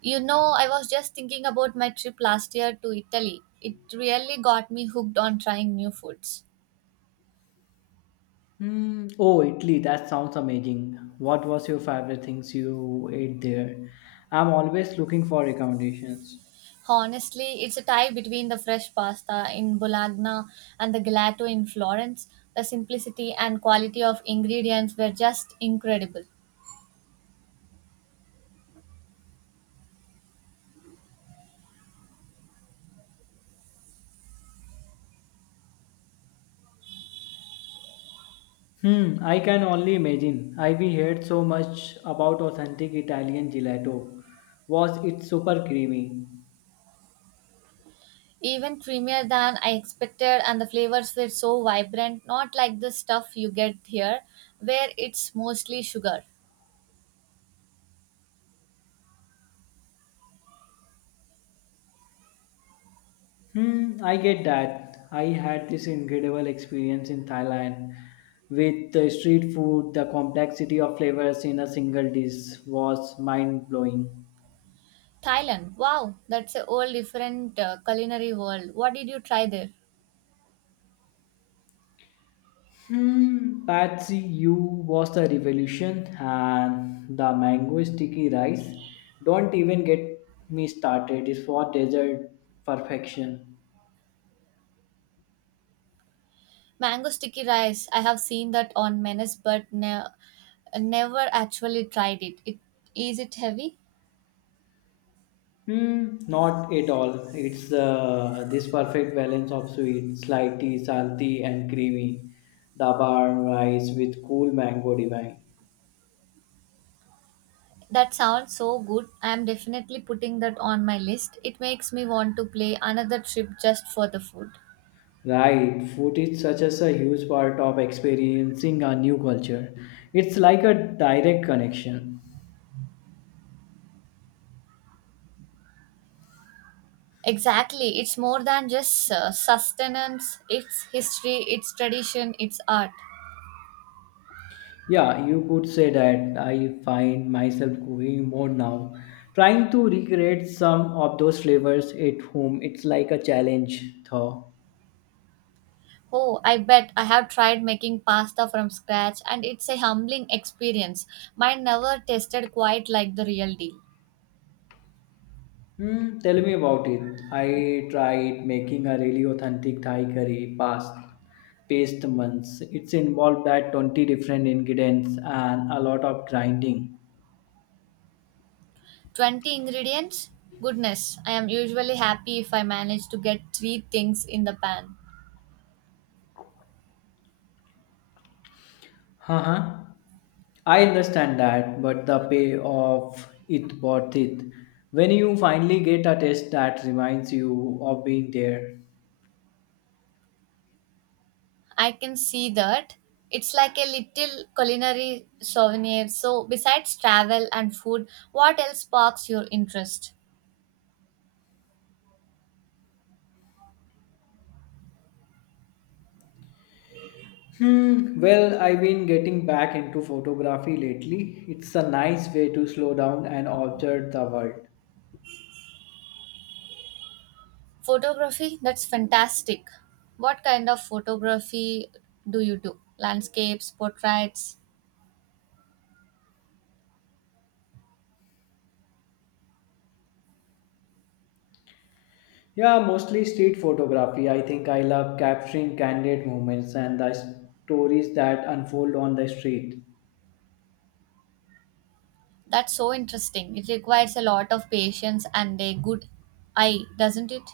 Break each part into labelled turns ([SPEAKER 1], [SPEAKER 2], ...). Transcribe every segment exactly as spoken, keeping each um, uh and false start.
[SPEAKER 1] You know, I was just thinking about my trip last year to Italy. It really got me hooked on trying new foods.
[SPEAKER 2] Mm, oh, Italy, that sounds amazing. What was your favorite things you ate there? I'm always looking for recommendations.
[SPEAKER 1] Honestly, it's a tie between the fresh pasta in Bologna and the gelato in Florence. The simplicity and quality of ingredients were just incredible.
[SPEAKER 2] Hmm, I can only imagine. I've heard so much about authentic Italian gelato. Was it super creamy?
[SPEAKER 1] Even creamier than I expected, and the flavors were so vibrant, not like the stuff you get here, where it's mostly sugar.
[SPEAKER 2] Hmm, I get that. I had this incredible experience in Thailand with the street food. The complexity of flavors in a single dish was mind blowing.
[SPEAKER 1] Thailand, wow, that's a whole different uh, culinary world. What did you try there?
[SPEAKER 2] Hmm, Patsy, you was the revolution and the mango sticky rice. Don't even get me started. It's for dessert perfection.
[SPEAKER 1] Mango sticky rice. I have seen that on menus, but ne- never actually tried it. It is it heavy?
[SPEAKER 2] Hmm, not at all. It's uh, this perfect balance of sweet, slighty, salty, and creamy. The barn rice with cool mango divine.
[SPEAKER 1] That sounds so good. I am definitely putting that on my list. It makes me want to play another trip just for the food.
[SPEAKER 2] Right, food is such as a huge part of experiencing a new culture. It's like a direct connection.
[SPEAKER 1] Exactly. It's more than just uh, sustenance. It's history. It's tradition. It's art.
[SPEAKER 2] Yeah, you could say that I find myself cooking more now, trying to recreate some of those flavors at home. It's like a challenge, though.
[SPEAKER 1] Oh, I bet I have tried making pasta from scratch, and it's a humbling experience. Mine never tasted quite like the real deal.
[SPEAKER 2] Hmm, tell me about it. I tried making a really authentic Thai curry past paste months. It's involved that twenty different ingredients and a lot of grinding.
[SPEAKER 1] twenty ingredients? Goodness, I am usually happy if I manage to get three things in the pan.
[SPEAKER 2] Uh-huh. I understand that, but the payoff it worth it. When you finally get a test that reminds you of being there.
[SPEAKER 1] I can see that. It's like a little culinary souvenir. So, besides travel and food, what else sparks your interest?
[SPEAKER 2] Hmm. Well, I've been getting back into photography lately. It's a nice way to slow down and observe the world.
[SPEAKER 1] Photography? That's fantastic. What kind of photography do you do? Landscapes, portraits?
[SPEAKER 2] Yeah, mostly street photography. I think I love capturing candid moments and the stories that unfold on the street.
[SPEAKER 1] That's so interesting. It requires a lot of patience and a good eye, doesn't it?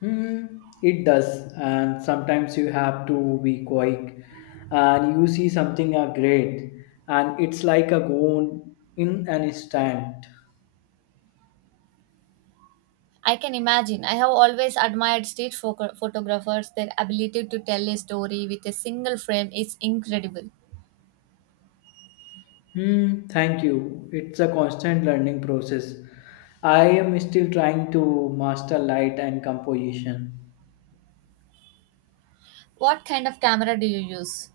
[SPEAKER 2] Hmm, it does, and sometimes you have to be quick, and you see something uh, great, and it's like a gone in an instant.
[SPEAKER 1] I can imagine. I have always admired street photo- photographers. Their ability to tell a story with a single frame is incredible.
[SPEAKER 2] Hmm, thank you. It's a constant learning process. I am still trying to master light and composition.
[SPEAKER 1] What kind of camera do you use?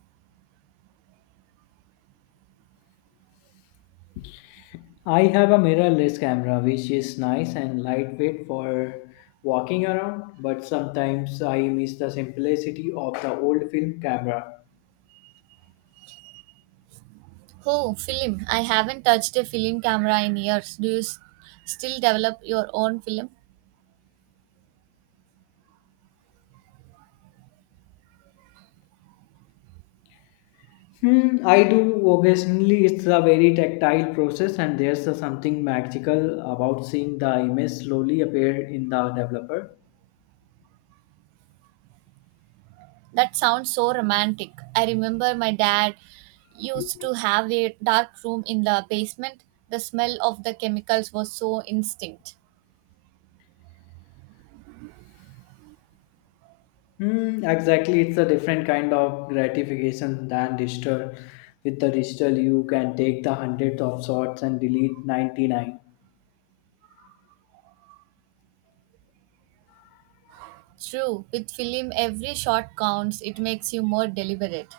[SPEAKER 2] I have a mirrorless camera which is nice and lightweight for walking around, but sometimes I miss the simplicity of the old film camera.
[SPEAKER 1] Oh, film. I haven't touched a film camera in years. Do you s- still develop your own film?
[SPEAKER 2] Hmm, I do occasionally. It's a very tactile process, and there's a something magical about seeing the image slowly appear in the developer.
[SPEAKER 1] That sounds so romantic. I remember my dad used to have a dark room in the basement. The smell of the chemicals was so instinct.
[SPEAKER 2] Hmm, exactly, it's a different kind of gratification than digital. With the digital, you can take the hundreds of shots and delete ninety-nine.
[SPEAKER 1] True, with film every shot counts. It makes you more deliberate.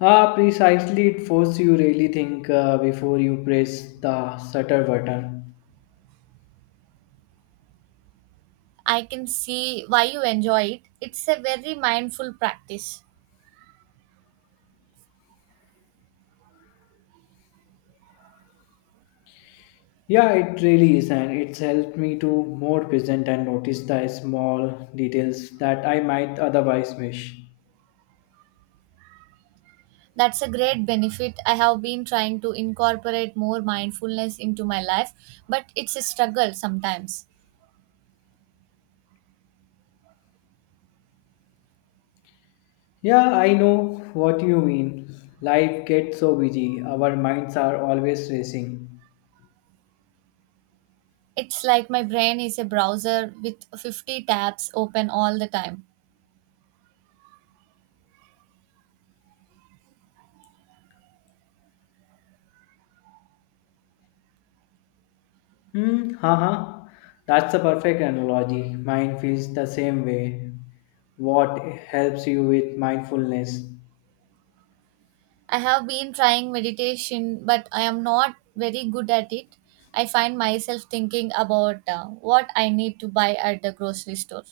[SPEAKER 2] Ah, precisely, it forces you really think uh, before you press the shutter button.
[SPEAKER 1] I can see why you enjoy it. It's a very mindful practice.
[SPEAKER 2] Yeah, it really is, and it's helped me to more present and notice the small details that I might otherwise miss.
[SPEAKER 1] That's a great benefit. I have been trying to incorporate more mindfulness into my life, but it's a struggle sometimes.
[SPEAKER 2] Yeah, I know what you mean. Life gets so busy, our minds are always racing.
[SPEAKER 1] It's like my brain is a browser with fifty tabs open all the time.
[SPEAKER 2] Hmm, haha. That's a perfect analogy. Mine feels the same way. What helps you with mindfulness?
[SPEAKER 1] I have been trying meditation, but I am not very good at it. I find myself thinking about uh, what I need to buy at the grocery store.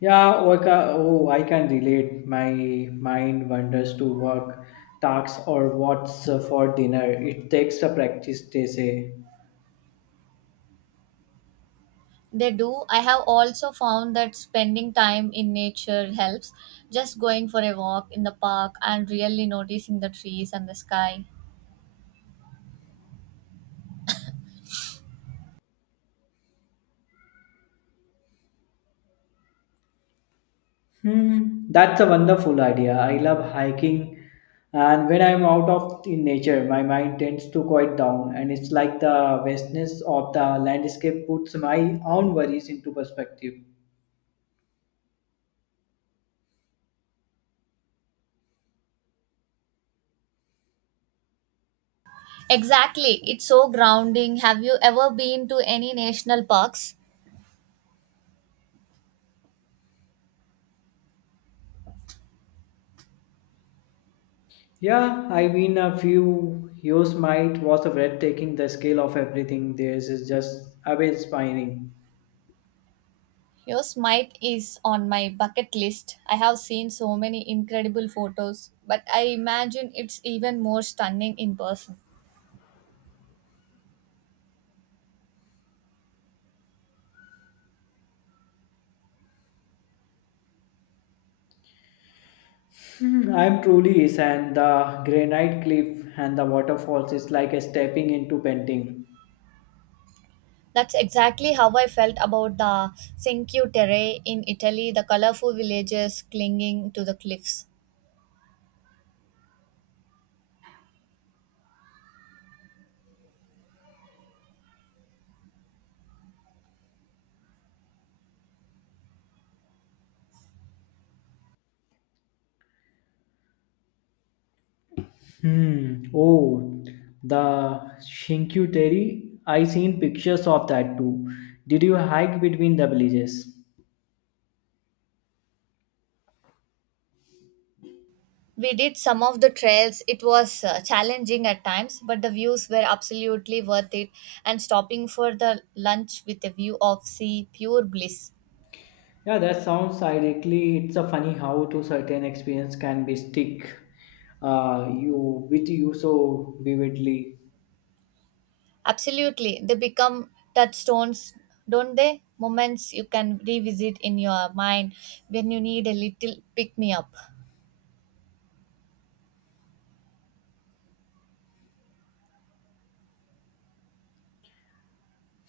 [SPEAKER 2] Yeah, oh, I ca- oh, I can relate. My mind wanders to work tasks or what's uh, for dinner. It takes a practice, they say.
[SPEAKER 1] They do. I have also found that spending time in nature helps. Just going for a walk in the park and really noticing the trees and the sky.
[SPEAKER 2] Hmm, that's a wonderful idea. I love hiking, and when I'm out of in nature, my mind tends to quiet down, and it's like the vastness of the landscape puts my own worries into perspective.
[SPEAKER 1] Exactly. It's so grounding. Have you ever been to any national parks?
[SPEAKER 2] Yeah, I mean, a few years might was a breathtaking. The scale of everything there is just awe-inspiring.
[SPEAKER 1] Yours might is on my bucket list. I have seen so many incredible photos, but I imagine it's even more stunning in person.
[SPEAKER 2] I'm truly is, and the granite cliff and the waterfalls is like a stepping into painting.
[SPEAKER 1] That's exactly how I felt about the Cinque Terre in Italy, the colorful villages clinging to the cliffs.
[SPEAKER 2] Hmm. Oh, the Shinkyu Terry. I seen pictures of that too. Did you hike between the villages?
[SPEAKER 1] We did some of the trails. It was uh, challenging at times, but the views were absolutely worth it. And stopping for the lunch with a view of sea, pure bliss.
[SPEAKER 2] Yeah, that sounds idyllic. It's a funny how to certain experience can be stick uh, you with you so vividly.
[SPEAKER 1] Absolutely. They become touchstones, don't they? Moments you can revisit in your mind when you need a little pick me up.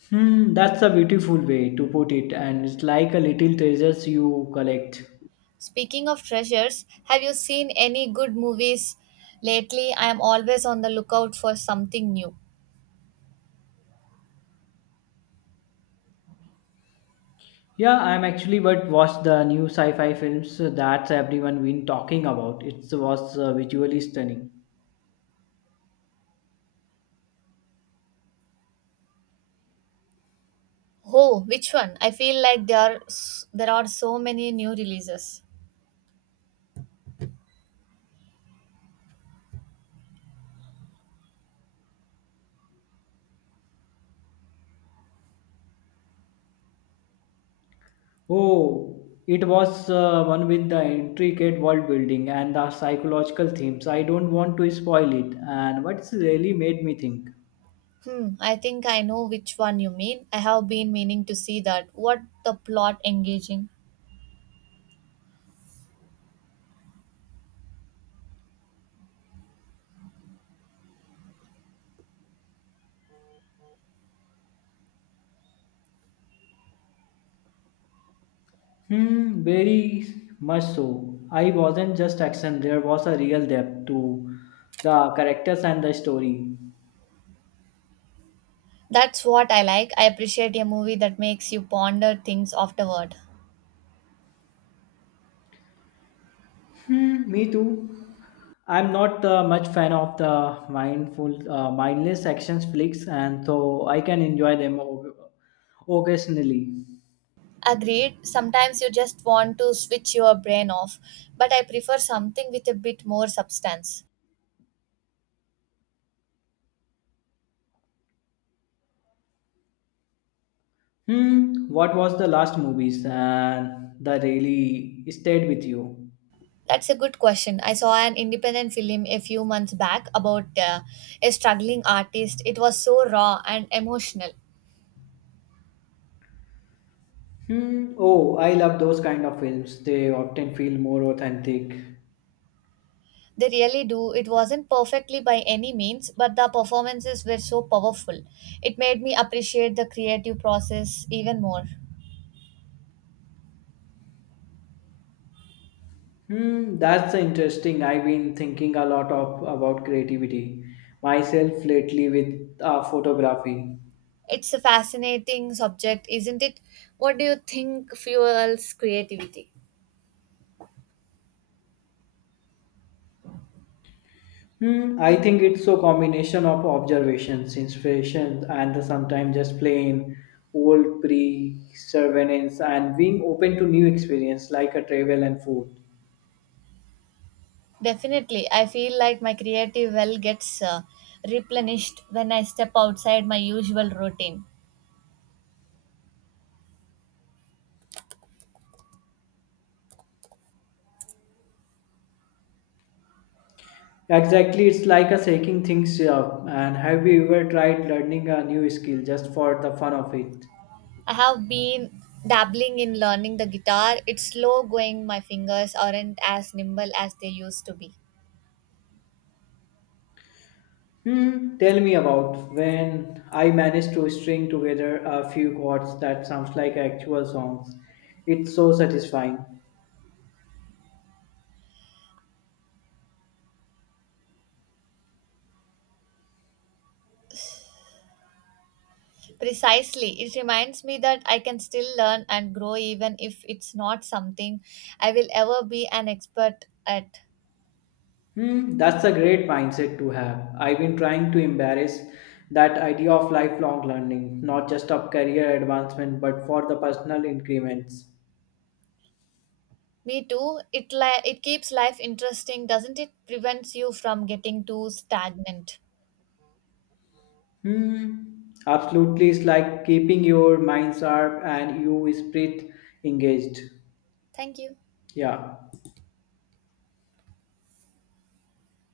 [SPEAKER 2] Hmm, that's a beautiful way to put it, and it's like a little treasures you collect.
[SPEAKER 1] Speaking of treasures, have you seen any good movies lately? I am always on the lookout for something new.
[SPEAKER 2] Yeah, I'm actually but watched the new sci-fi films that everyone been talking about. It was uh, visually stunning.
[SPEAKER 1] Oh, which one? I feel like there are s- there are so many new releases.
[SPEAKER 2] Oh, it was uh, one with the intricate world building and the psychological themes. I don't want to spoil it. And what's really made me think?
[SPEAKER 1] Hmm, I think I know which one you mean. I have been meaning to see that. What the plot engaging?
[SPEAKER 2] Hmm, very much so. I wasn't just action. There was a real depth to the characters and the story.
[SPEAKER 1] That's what I like. I appreciate a movie that makes you ponder things afterward.
[SPEAKER 2] Hmm, me too. I'm not uh, much fan of the mindful, uh, mindless actions flicks, and so I can enjoy them o- occasionally.
[SPEAKER 1] Agreed. Sometimes you just want to switch your brain off, but I prefer something with a bit more substance.
[SPEAKER 2] Hmm, what was the last movies and that really stayed with you?
[SPEAKER 1] That's a good question. I saw an independent film a few months back about uh, a struggling artist. It was so raw and emotional.
[SPEAKER 2] Hmm, oh, I love those kind of films. They often feel more authentic.
[SPEAKER 1] They really do. It wasn't perfectly by any means, but the performances were so powerful. It made me appreciate the creative process even more.
[SPEAKER 2] Hmm, that's interesting. I've been thinking a lot of about creativity myself lately with uh, photography.
[SPEAKER 1] It's a fascinating subject, isn't it? What do you think fuels creativity?
[SPEAKER 2] Hmm, I think it's a combination of observations, inspirations, and sometimes just plain old perseverance. And being open to new experience like a travel and food.
[SPEAKER 1] Definitely. I feel like my creative well gets uh, replenished when I step outside my usual routine.
[SPEAKER 2] Exactly, it's like a shaking things up. And have you ever tried learning a new skill just for the fun of it?
[SPEAKER 1] I have been dabbling in learning the guitar. It's slow going, my fingers aren't as nimble as they used to be.
[SPEAKER 2] Hmm, tell me about when I managed to string together a few chords that sounds like actual songs. It's so satisfying.
[SPEAKER 1] Precisely. It reminds me that I can still learn and grow even if it's not something I will ever be an expert at.
[SPEAKER 2] Hmm, that's a great mindset to have. I've been trying to embrace that idea of lifelong learning, not just of career advancement, but for the personal increments.
[SPEAKER 1] Me too. It li- it keeps life interesting, doesn't it? Prevents you from getting too stagnant.
[SPEAKER 2] Hmm, absolutely. It's like keeping your mind sharp and your spirit engaged.
[SPEAKER 1] Thank you.
[SPEAKER 2] Yeah.